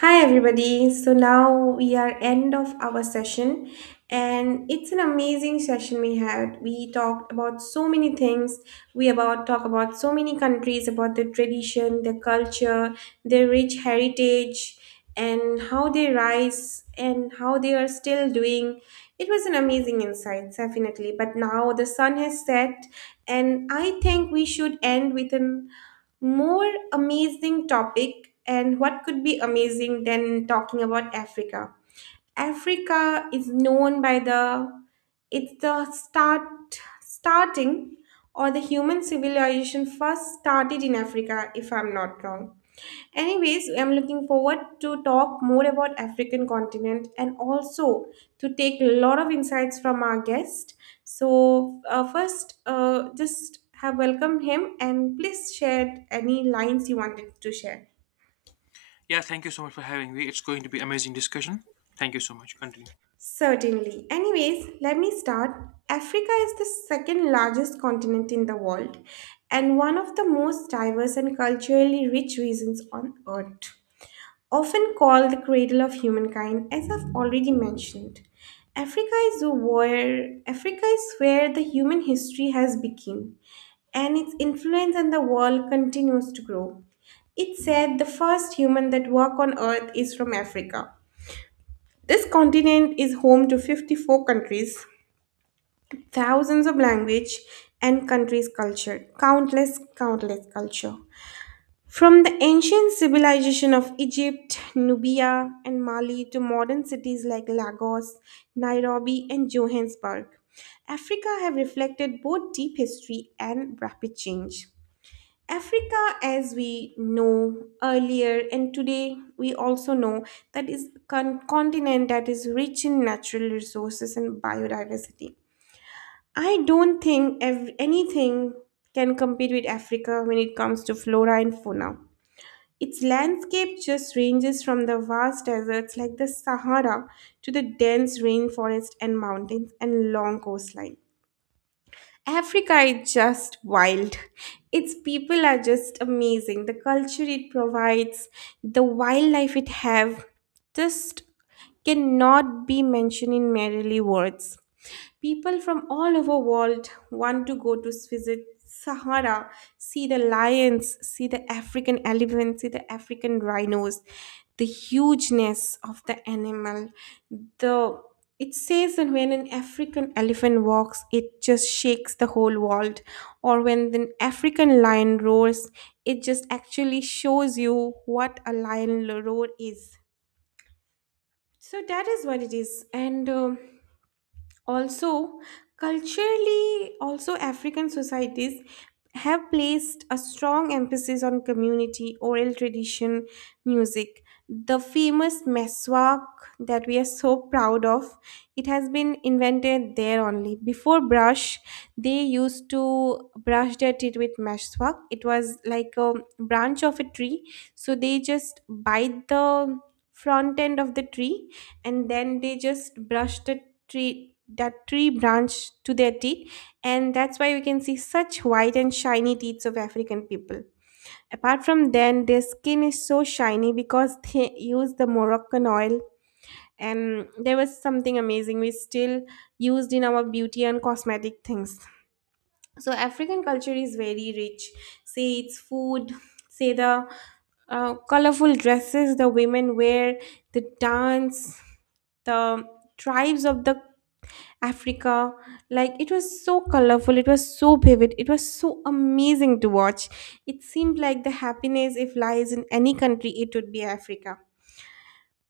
Hi everybody. So now we are end of our session and it's an amazing session we had. We talked about so many things. We about talk about so many countries about their tradition, their culture, their rich heritage and how they rise and how they are still doing. It was an amazing insight, definitely. But now the sun has set and I think we should end with an more amazing topic, and what could be amazing than talking about Africa? Africa is known by the It's the start starting or the human civilization first started in Africa, if I'm not wrong. Anyways, I'm looking forward to talk more about African continent and also to take a lot of insights from our guest. So first, just have welcomed him and please share any lines you wanted to share. Yeah, thank you so much for having me. It's going to be amazing discussion. Thank you so much. Continue. Certainly. Anyways, let me start. Africa is the second largest continent in the world and one of the most diverse and culturally rich regions on earth. Often called the cradle of humankind, as I've already mentioned, Africa is where the human history has begun, and its influence on the world continues to grow. It's said the first human that walked on Earth is from Africa. This continent is home to 54 countries, thousands of language and countries culture, countless culture. From the ancient civilization of Egypt, Nubia, and Mali to modern cities like Lagos, Nairobi, and Johannesburg, Africa have reflected both deep history and rapid change. Africa, as we know earlier and today, we also know that is a continent that is rich in natural resources and biodiversity. I don't think anything can compete with Africa when it comes to flora and fauna. Its landscape just ranges from the vast deserts like the Sahara to the dense rainforest and mountains and long coastline. Africa is just wild. Its people are just amazing. The culture it provides, the wildlife it have, just cannot be mentioned in merely words. People from all over world want to go to visit Sahara, see the lions, see the African elephants, see the African rhinos, the hugeness of the animal. The It says that when an African elephant walks, it just shakes the whole world. Or when an African lion roars, it just actually shows you what a lion roar is. So that is what it is. And also, culturally, also African societies have placed a strong emphasis on community, oral tradition, music. The famous meswak that we are so proud of, it has been invented there only. Before brush, they used to brush their teeth with meswak. It was like a branch of a tree, so they just bite the front end of the tree and then they just brush the tree that tree branch to their teeth, and that's why we can see such white and shiny teeth of African people. Apart from then, their skin is so shiny because they use the Moroccan oil and there was something amazing we still used in our beauty and cosmetic things. So African culture is very rich. Say its food, say the colorful dresses the women wear, the dance, the tribes of the Africa. Like it was so colorful, it was so vivid, it was so amazing to watch. It seemed like the happiness, if lies in any country, it would be Africa.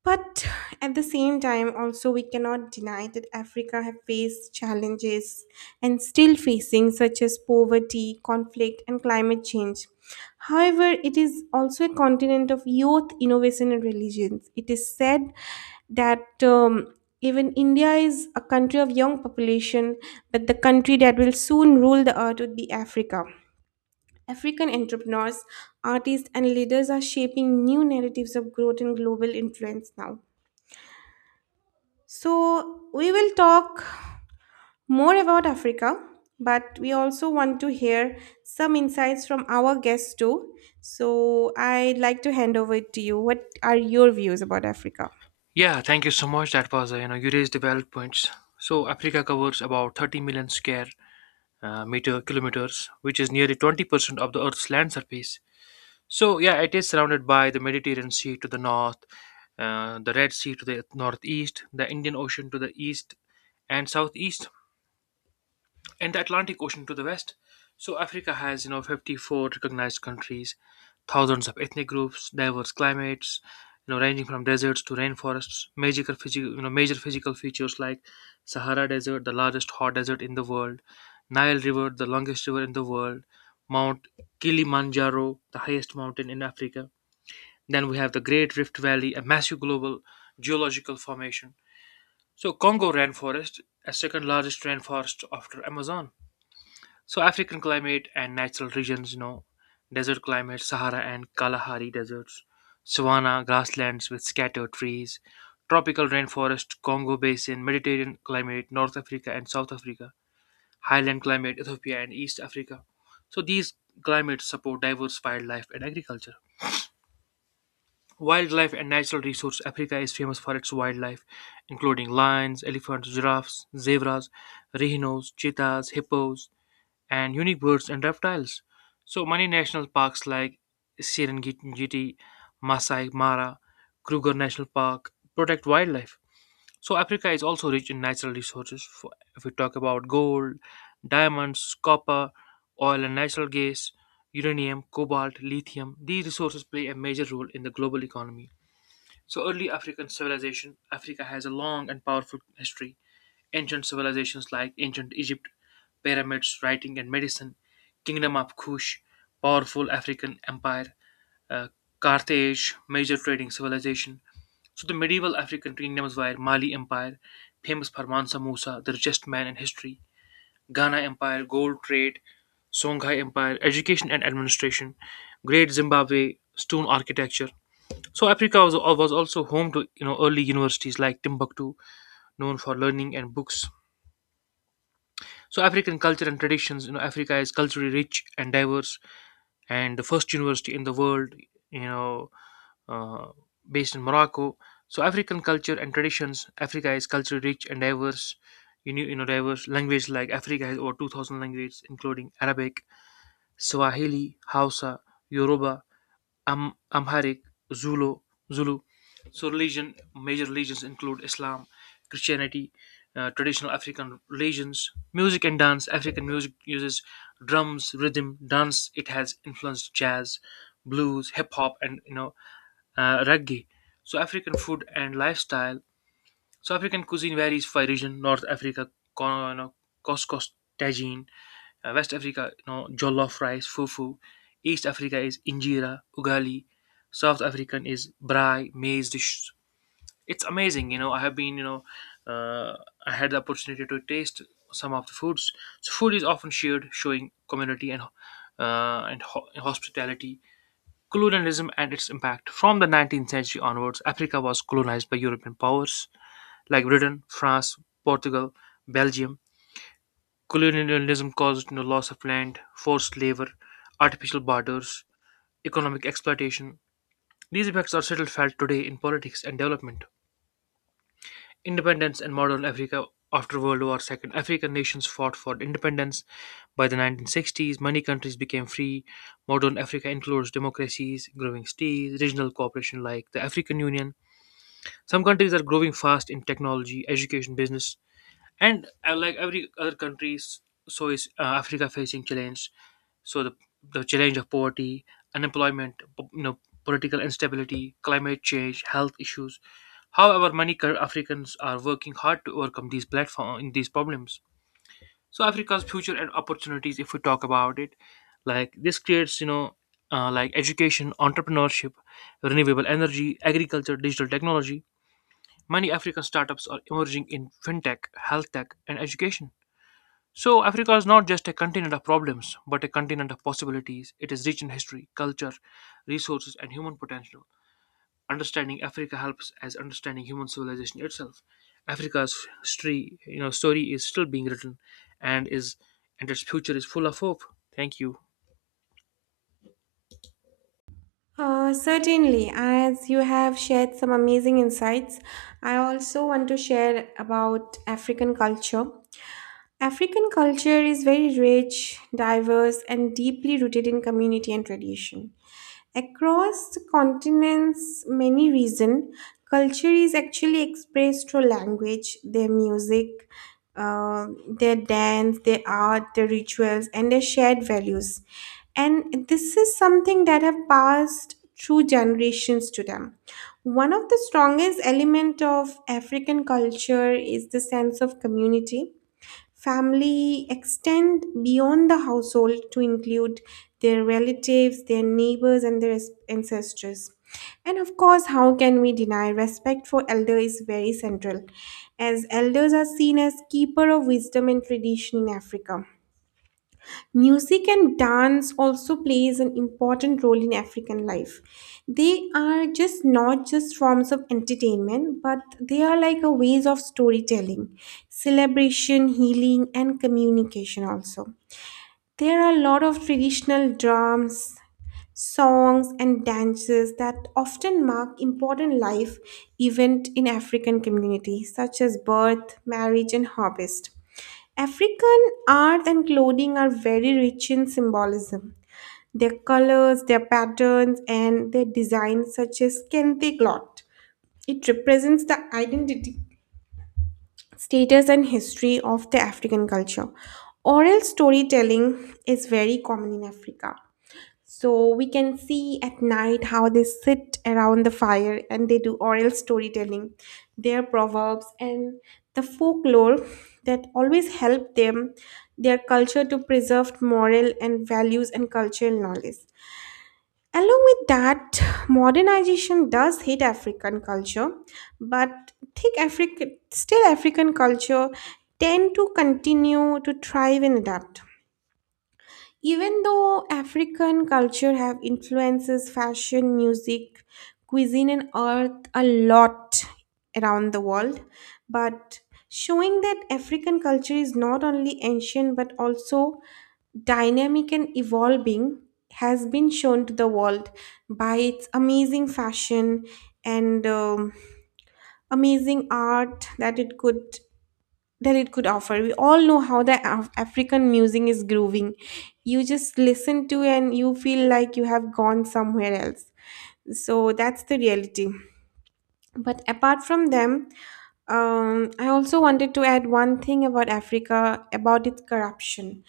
But at the same time, also, we cannot deny that Africa have faced challenges and still facing, such as poverty, conflict, and climate change. However, it is also a continent of youth, innovation, and religions. It is said that even India is a country of young population, but the country that will soon rule the earth would be Africa. African entrepreneurs, artists, and leaders are shaping new narratives of growth and global influence now. So, we will talk more about Africa, but we also want to hear some insights from our guests too. So, I'd like to hand over it to you. What are your views about Africa? Yeah, thank you so much. That was you know you raised the valid points. So Africa covers about 30 million square meter kilometers, which is nearly 20% of the Earth's land surface. So yeah, it is surrounded by the Mediterranean Sea to the north, the Red Sea to the northeast, the Indian Ocean to the east and southeast, and the Atlantic Ocean to the west. So Africa has, 54 recognized countries, thousands of ethnic groups, diverse climates, ranging from deserts to rainforests, major physical features like Sahara Desert, the largest hot desert in the world, Nile River, the longest river in the world, Mount Kilimanjaro, the highest mountain in Africa. Then we have the Great Rift Valley, a massive global geological formation. So Congo rainforest, a second largest rainforest after Amazon. So African climate and natural regions, desert climate, Sahara and Kalahari deserts, savanna, grasslands with scattered trees, tropical rainforest, Congo basin, Mediterranean climate, North Africa and South Africa, highland climate, Ethiopia and East Africa. So these climates support diverse wildlife and agriculture. Wildlife and natural resource Africa is famous for its wildlife, including lions, elephants, giraffes, zebras, rhinos, cheetahs, hippos, and unique birds and reptiles. So many national parks like Serengeti, Masai Mara, Kruger National Park protect wildlife. So Africa is also rich in natural resources. For, if we talk about gold, diamonds, copper, oil and natural gas, uranium, cobalt, lithium, these resources play a major role in the global economy. So early African civilization, Africa has a long and powerful history. Ancient civilizations like ancient Egypt, pyramids, writing, and medicine, Kingdom of Kush, powerful African empire, uh, Carthage, major trading civilization. So the medieval African kingdoms were Mali Empire, famous for Mansa Musa, the richest man in history, Ghana Empire, gold trade, Songhai Empire, education and administration, Great Zimbabwe, stone architecture. So Africa was also home to early universities like Timbuktu, known for learning and books. So African culture and traditions, Africa is culturally rich and diverse, and the first university in the world, you know, uh, based in Morocco. So African culture and traditions, Africa is culturally rich and diverse. Diverse language like Africa has over 2,000 languages, including Arabic, Swahili, Hausa, Yoruba, Amharic, Zulu, Zulu. So religion, major religions include Islam, Christianity, traditional African religions, music and dance. African music uses drums, rhythm, dance. It has influenced jazz, blues, hip hop, and reggae. So African food and lifestyle. So African cuisine varies by region. North Africa, co- you know, couscous, tagine. West Africa, jollof rice, fufu. East Africa is injera, ugali. South African is braai, maize dishes. It's amazing. I have been, you know, uh, I had the opportunity to taste some of the foods. So food is often shared, showing community and hospitality. Colonialism and its impact. From the 19th century onwards, Africa was colonized by European powers like Britain, France, Portugal, Belgium. Colonialism caused loss of land, forced labor, artificial borders, economic exploitation. These effects are still felt today in politics and development. Independence and modern Africa after World War II. African nations fought for independence. By the 1960s, many countries became free. Modern Africa includes democracies, growing cities, regional cooperation like the African Union. Some countries are growing fast in technology, education, business, and like every other countries, so is Africa facing challenge. So the challenge of poverty, unemployment, political instability, climate change, health issues. However, many Africans are working hard to overcome these problems. So Africa's future and opportunities, if we talk about it, like this creates like education, entrepreneurship, renewable energy, agriculture, digital technology. Many African startups are emerging in fintech, health tech, and education. So, Africa is not just a continent of problems, but a continent of possibilities. It is rich in history, culture, resources, and human potential. Understanding Africa helps as understanding human civilization itself. Africa's history, story is still being written, and is and its future is full of hope. Thank you. Certainly, as you have shared some amazing insights, I also want to share about African culture. African culture is very rich, diverse, and deeply rooted in community and tradition. Across the continent's many regions, culture is actually expressed through language, their music, their dance, their art, their rituals, and their shared values. And this is something that have passed through generations to them. One of the strongest element of African culture is the sense of community. Family extend beyond the household to include their relatives, their neighbors, and their ancestors. And of course, how can we deny respect for elder is very central, as elders are seen as keeper of wisdom and tradition in Africa. Music and dance also plays an important role in African life. They are just not just forms of entertainment, but they are like a ways of storytelling, celebration, healing, and communication also. There are a lot of traditional drums, songs, and dances that often mark important life event in African communities, such as birth, marriage, and harvest. African art and clothing are very rich in symbolism. Their colors, their patterns, and their designs, such as kente cloth, it represents the identity, status, and history of the African culture. Oral storytelling is very common in Africa. So we can see at night how they sit around the fire and they do oral storytelling, their proverbs and the folklore that always help them, their culture to preserve moral and values and cultural knowledge. Along with that, modernization does hit African culture, but think Africa still African culture tend to continue to thrive and adapt. Even though African culture have influences fashion, music, cuisine and art a lot around the world, but showing that African culture is not only ancient but also dynamic and evolving has been shown to the world by its amazing fashion and amazing art that it could offer. We all know how the African music is grooving. You just listen to and you feel like you have gone somewhere else. So that's the reality. But apart from them, I also wanted to add one thing about Africa about its corruption.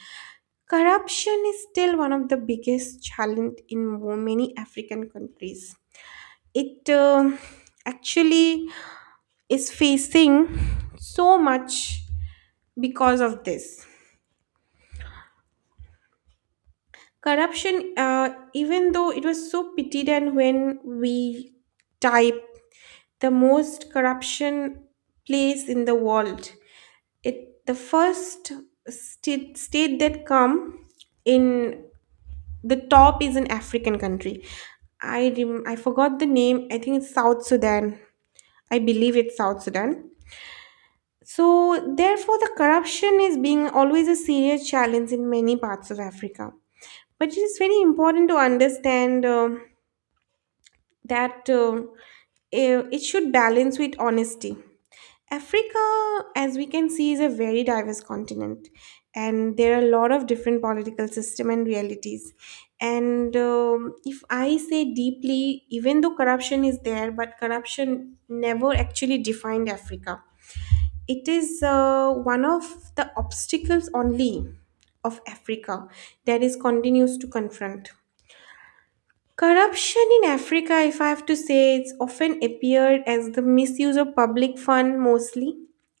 Corruption is still one of the biggest challenge in many African countries it actually is facing so much because of this corruption. Even though it was so pitied and when we type the most corruption place in the world, it the first state that come in the top is an African country. I forgot the name. I think it's South Sudan. I believe it's South Sudan. So, therefore, the corruption is being always a serious challenge in many parts of Africa. But it is very important to understand that it should balance with honesty. Africa, as we can see, is a very diverse continent, and there are a lot of different political system and realities. And if I say deeply, even though corruption is there, but corruption never actually defined Africa. It is one of the obstacles only of Africa that is continues to confront. Corruption in Africa, if I have to say, it's often appeared as the misuse of public fund mostly.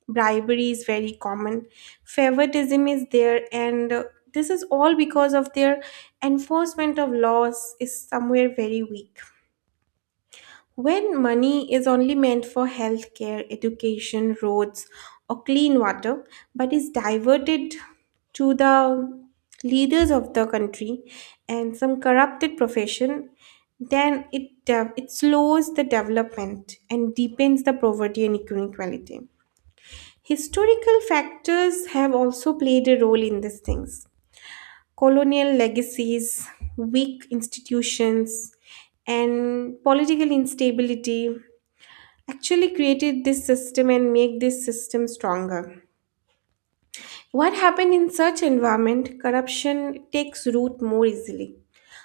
Bribery is very common. Favoritism is there, and this is all because of their enforcement of laws is somewhere very weak. When money is only meant for healthcare, education, roads, or clean water, but is diverted to the leaders of the country and some corrupted profession, then it slows the development and deepens the poverty and inequality. Historical factors have also played a role in these things. Colonial legacies, weak institutions, and political instability actually created this system and make this system stronger. What happened in such environment, corruption takes root more easily.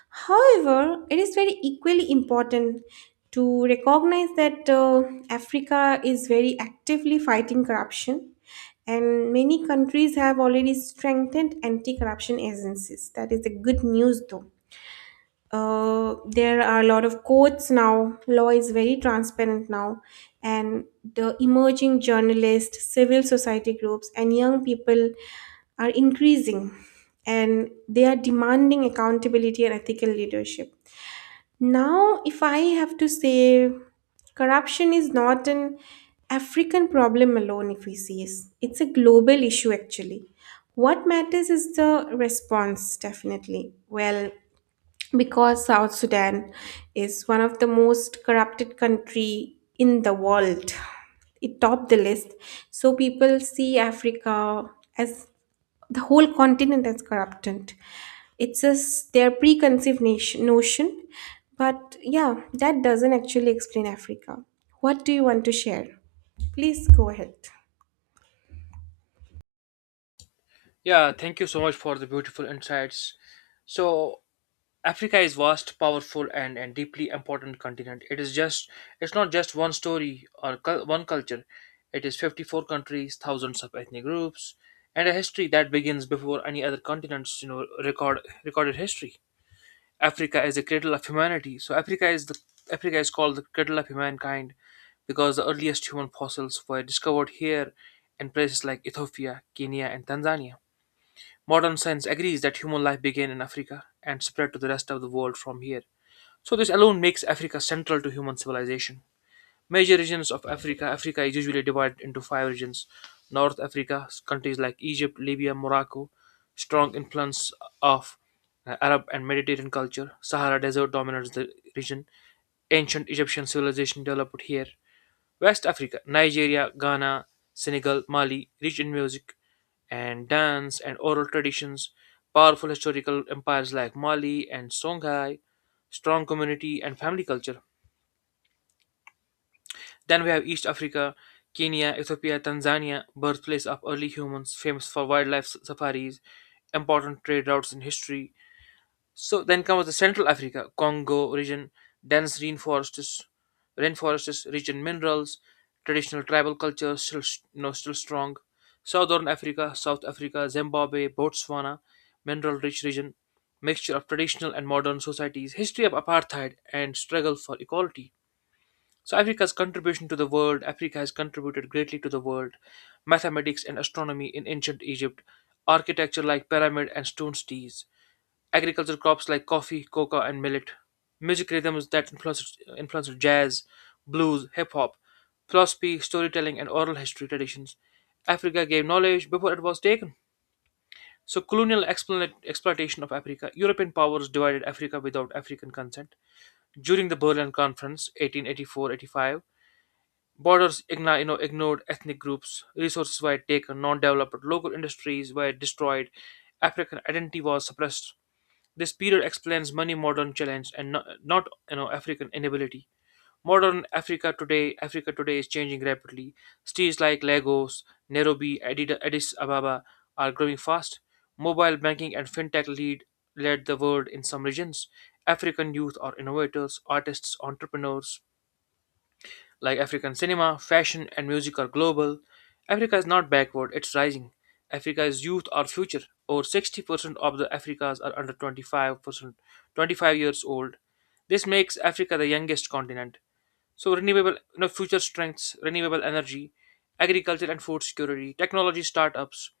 However, it is very equally important to recognize that Africa is very actively fighting corruption and many countries have already strengthened anti-corruption agencies. That is the good news. Though there are a lot of courts now. Law is very transparent now, and the emerging journalists, civil society groups, and young people are increasing, and they are demanding accountability and ethical leadership. Now, if I have to say, corruption is not an African problem alone. If we see it, it's a global issue actually. What matters is the response, definitely. Well, because South Sudan is one of the most corrupted country in the world. It topped the list. So people see Africa as the whole continent as corrupted. It's just their preconceived notion. But yeah, that doesn't actually explain Africa. What do you want to share? Please go ahead. Yeah, thank you so much for the beautiful insights. So, Africa is vast, powerful, and deeply important continent. It's not just one story or one culture. It is 54 countries, thousands of ethnic groups, and a history that begins before any other continent's recorded history. Africa is the cradle of humanity. So Africa is called the cradle of humankind because the earliest human fossils were discovered here in places like Ethiopia, Kenya, and Tanzania. Modern science agrees that human life began in Africa and spread to the rest of the world from here. So this alone makes Africa central to human civilization. Major regions of Africa, Africa is usually divided into five regions. North Africa, countries like Egypt, Libya, Morocco, strong influence of Arab and Mediterranean culture. Sahara Desert dominates the region. Ancient Egyptian civilization developed here. West Africa, Nigeria, Ghana, Senegal, Mali, rich in music and dance and oral traditions. Powerful historical empires like Mali and Songhai, strong community and family culture. Then we have East Africa, Kenya, Ethiopia, Tanzania, birthplace of early humans, famous for wildlife safaris, important trade routes in history. So then comes the Central Africa, Congo region, dense rainforests, rich in minerals, traditional tribal culture still s- you know, still strong. Southern Africa, South Africa, Zimbabwe, Botswana, mineral-rich region, mixture of traditional and modern societies, history of apartheid and struggle for equality. So Africa's contribution to the world, Africa has contributed greatly to the world. Mathematics and astronomy in ancient Egypt, architecture like pyramid and stone cities, agricultural crops like coffee, coca and millet, music rhythms that influenced jazz, blues, hip hop, philosophy, storytelling and oral history traditions. Africa gave knowledge before it was taken. So colonial exploitation of Africa, European powers divided Africa without African consent. During the Berlin Conference 1884-85. Borders ignored ethnic groups, resources were taken, non developed local industries were destroyed, African identity was suppressed. This period explains many modern challenges and not African inability. Modern Africa today is changing rapidly. Cities like Lagos, Nairobi, Addis Ababa are growing fast. Mobile banking and fintech lead led the world in some regions. African youth are innovators, artists, entrepreneurs, like African cinema, fashion, and music are global. Africa is not backward, it's rising. Africa's youth are future. Over 60% of the Africans are under 25%, 25 years old. This makes Africa the youngest continent. So future strengths, renewable energy, agriculture and food security, technology startups,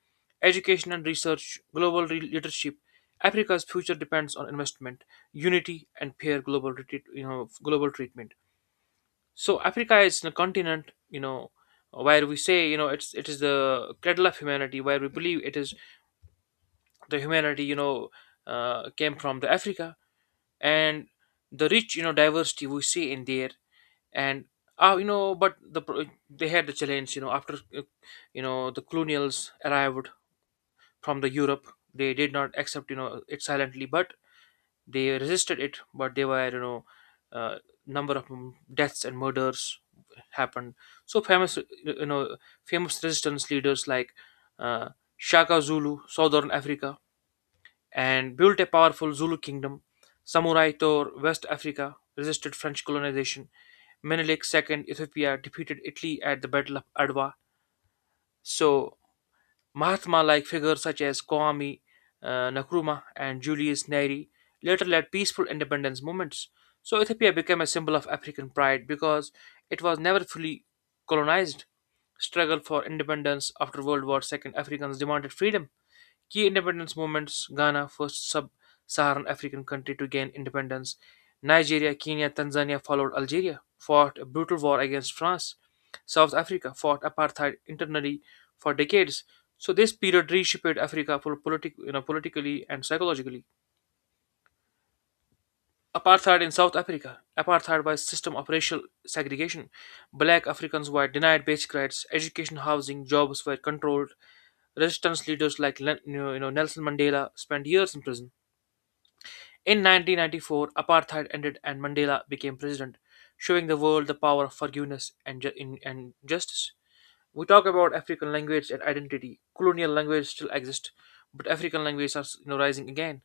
education and research, global leadership. Africa's future depends on investment, unity, and peer global, retreat, you know, global treatment. So Africa is a continent, where we say, it is the cradle of humanity, where we believe it is the humanity, came from the Africa and the rich, diversity we see in there and but the they had the challenge, after the colonials arrived from the Europe, they did not accept, it silently, but they resisted it, but they were, uh, number of deaths and murders happened. So you know, famous resistance leaders like uh, Shaka Zulu, Southern Africa, and built a powerful Zulu kingdom. Samurai Tor, West Africa, resisted French colonization. Menelik II, Ethiopia, defeated Italy at the Battle of Adwa. So Mahatma like figures such as Kwame Nkrumah and Julius Nyerere later led peaceful independence movements. So Ethiopia became a symbol of African pride because it was never fully colonized. Struggle for independence after World War II, Africans demanded freedom. Key independence movements Ghana, first sub Saharan African country to gain independence, Nigeria, Kenya, Tanzania followed Algeria, fought a brutal war against France, South Africa fought apartheid internally for decades. So this period reshaped Africa for politically and psychologically. Apartheid in South Africa. Apartheid was a system of racial segregation. Black Africans were denied basic rights, education, housing, jobs were controlled. Resistance leaders like Nelson Mandela spent years in prison. In 1994, apartheid ended and Mandela became president, showing the world the power of forgiveness and justice. We talk about African language and identity. Colonial languages still exist, but African languages are rising again.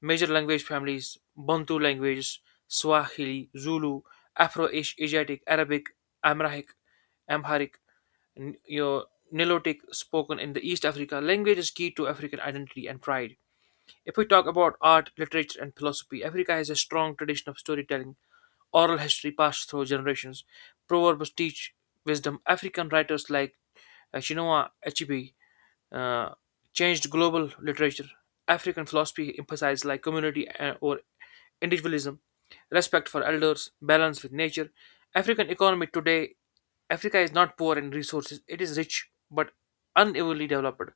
Major language families Bantu languages, Swahili, Zulu, Afro Asiatic, Arabic, Amharic, Amharic, N- you know, Nilotic spoken in the East Africa. Language is key to African identity and pride. If we talk about art, literature, and philosophy, Africa has a strong tradition of storytelling, oral history passed through generations, proverbs teach wisdom. African writers like Chinua Achebe uh, changed global literature. African philosophy emphasized like community or individualism, respect for elders, balance with nature. African economy today, Africa is not poor in resources; it is rich but unevenly developed.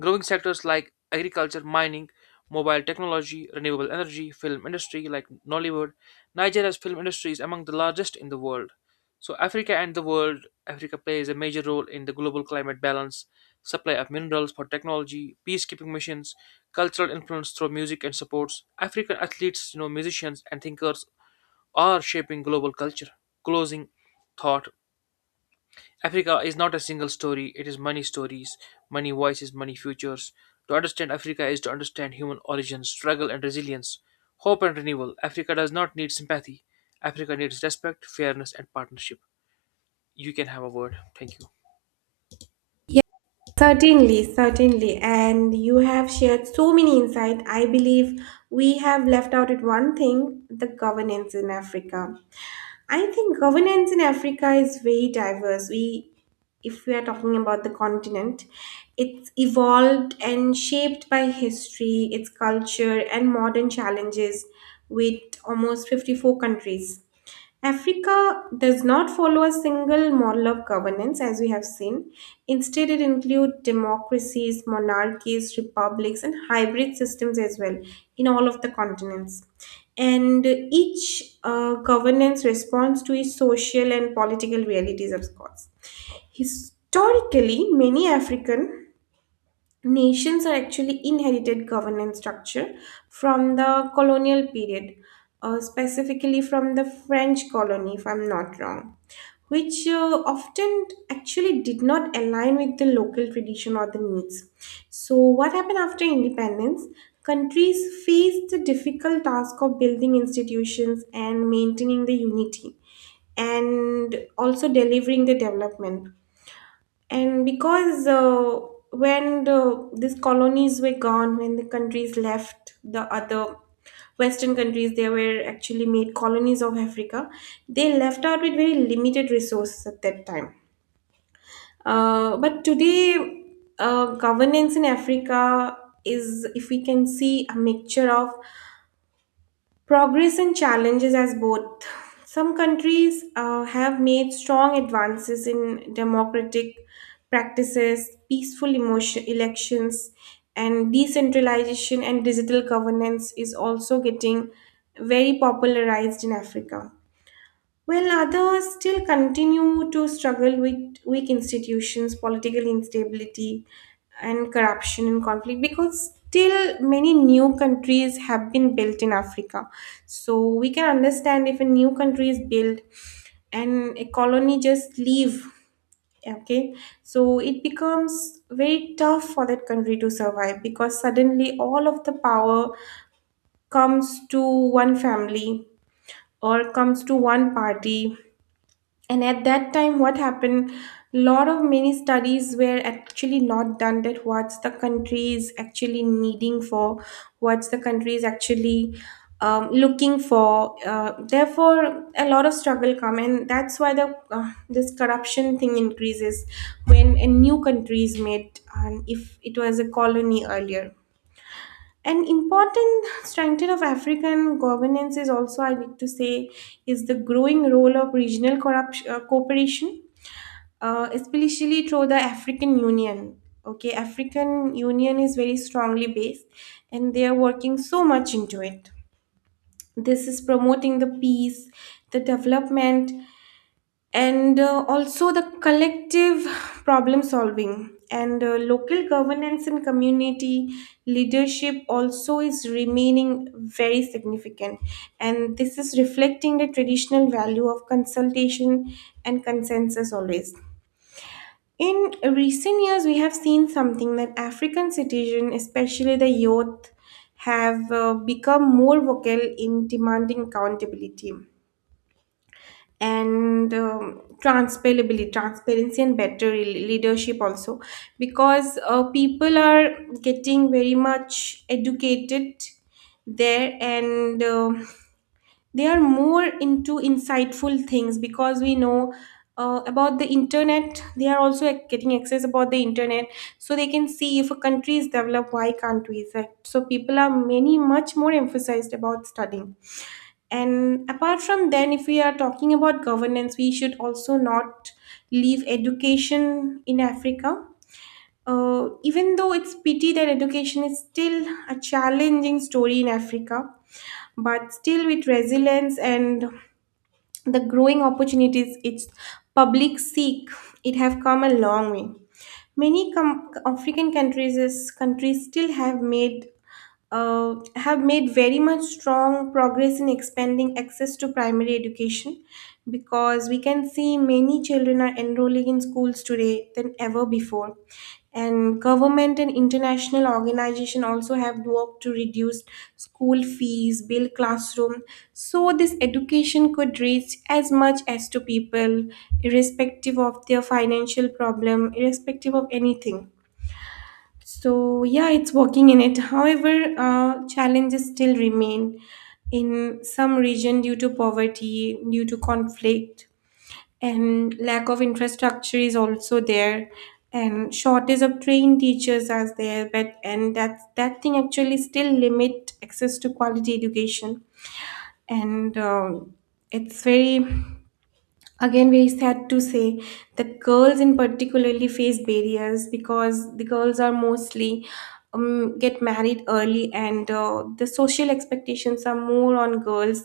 Growing sectors like agriculture, mining, mobile technology, renewable energy, film industry like Nollywood. Nigeria's film industry is among the largest in the world. So Africa and the world, Africa plays a major role in the global climate balance, supply of minerals for technology, peacekeeping missions, cultural influence through music and supports. African athletes, musicians and thinkers are shaping global culture. Closing thought. Africa is not a single story, it is many stories, many voices, many futures. To understand Africa is to understand human origins, struggle and resilience, hope and renewal. Africa does not need sympathy. Africa needs respect, fairness, and partnership. You can have a word. Thank you. Certainly. And you have shared so many insights. I believe we have left out at one thing the governance in Africa. I think governance in Africa is very diverse. We, if we are talking about the continent, it's evolved and shaped by history, its culture, and modern challenges with almost 54 countries. Africa does not follow a single model of governance, as we have seen. Instead, it includes democracies, monarchies, republics, and hybrid systems as well in all of the continents. And each governance responds to its social and political realities, of course. Historically, many African nations are actually inherited governance structure from the colonial period, specifically from the French colony, if I'm not wrong, which often actually did not align with the local tradition or the needs. So, what happened after independence? Countries faced the difficult task of building institutions and maintaining the unity and also delivering the development. And because when these colonies were gone, when the countries left the other western countries, they were actually made colonies of Africa. They left out with very limited resources at that time. But today, governance in Africa is, if we can see, a mixture of progress and challenges as both. Some countries have made strong advances in democratic practices, peaceful emotion, elections, and decentralization, and digital governance is also getting very popularized in Africa. While others still continue to struggle with weak institutions, political instability, and corruption and conflict, because still many new countries have been built in Africa. So we can understand, if a new country is built and a colony just leave, okay, so it becomes very tough for that country to survive, because suddenly all of the power comes to one family or comes to one party. And at that time, what happened? Lot of many studies were actually not done, that what's the country is actually needing for, what's the country is actually looking for. Therefore, a lot of struggle come, and that's why the this corruption thing increases when a new country is made and if it was a colony earlier. An important strength of African governance is also, I need to say, is the growing role of regional corruption, cooperation, especially through the African Union. Okay, African Union is very strongly based, and they are working so much into it. This is promoting the peace, the development, and also the collective problem solving. And local governance and community leadership also is remaining very significant, and this is reflecting the traditional value of consultation and consensus always. In recent years, we have seen something, that African citizens, especially the youth, have become more vocal in demanding accountability and transparency, and better leadership also, because people are getting very much educated there. And they are more into insightful things, because we know, about the internet, they are also getting access about the internet, so they can see if a country is developed, why can't we. So people are many much more emphasized about studying. And apart from then, if we are talking about governance, we should also not leave education in Africa. Even though it's pity that education is still a challenging story in Africa, but still with resilience and the growing opportunities its public seek, it have come a long way. Many African countries still have made very much strong progress in expanding access to primary education, because we can see many children are enrolling in schools today than ever before. And government and international organization also have worked to reduce school fees, build classroom, so this education could reach as much as to people, irrespective of their financial problem, irrespective of anything. So yeah, it's working in it. However, challenges still remain in some region, due to poverty, due to conflict, and lack of infrastructure is also there, and shortage of trained teachers are there, but and that thing actually still limit access to quality education. And it's very, again, very sad to say that girls in particularly face barriers, because the girls are mostly, get married early, and the social expectations are more on girls,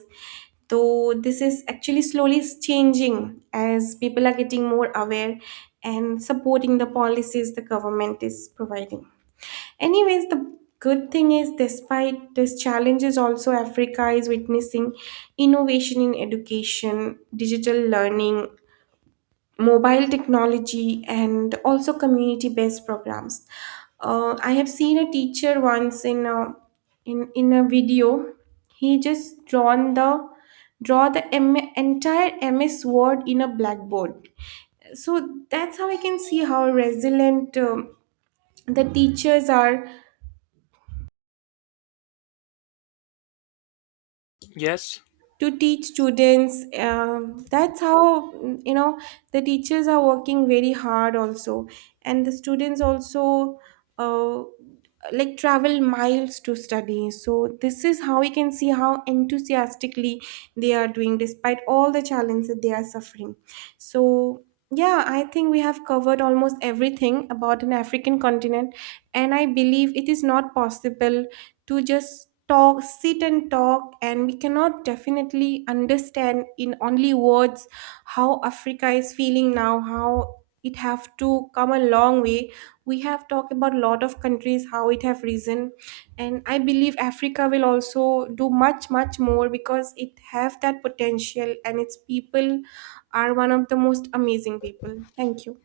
though this is actually slowly changing as people are getting more aware and supporting the policies the government is providing. Anyways, the good thing is, despite these challenges also, Africa is witnessing innovation in education, digital learning, mobile technology, and also community based programs. I have seen a teacher once in a video, he just draw the entire MS Word in a blackboard. So that's how I can see how resilient the teachers are, Yes? to teach students. That's how, the teachers are working very hard also, and the students also uh, like travel miles to study. So this is how we can see how enthusiastically they are doing, despite all the challenges that they are suffering. So yeah, I think we have covered almost everything about an African continent, and I believe it is not possible to just talk sit and talk, and we cannot definitely understand in only words how Africa is feeling now, how it have to come a long way. We have talked about lot of countries, how it have risen, and I believe Africa will also do much much more, because it have that potential, and its people are one of the most amazing people. Thank you.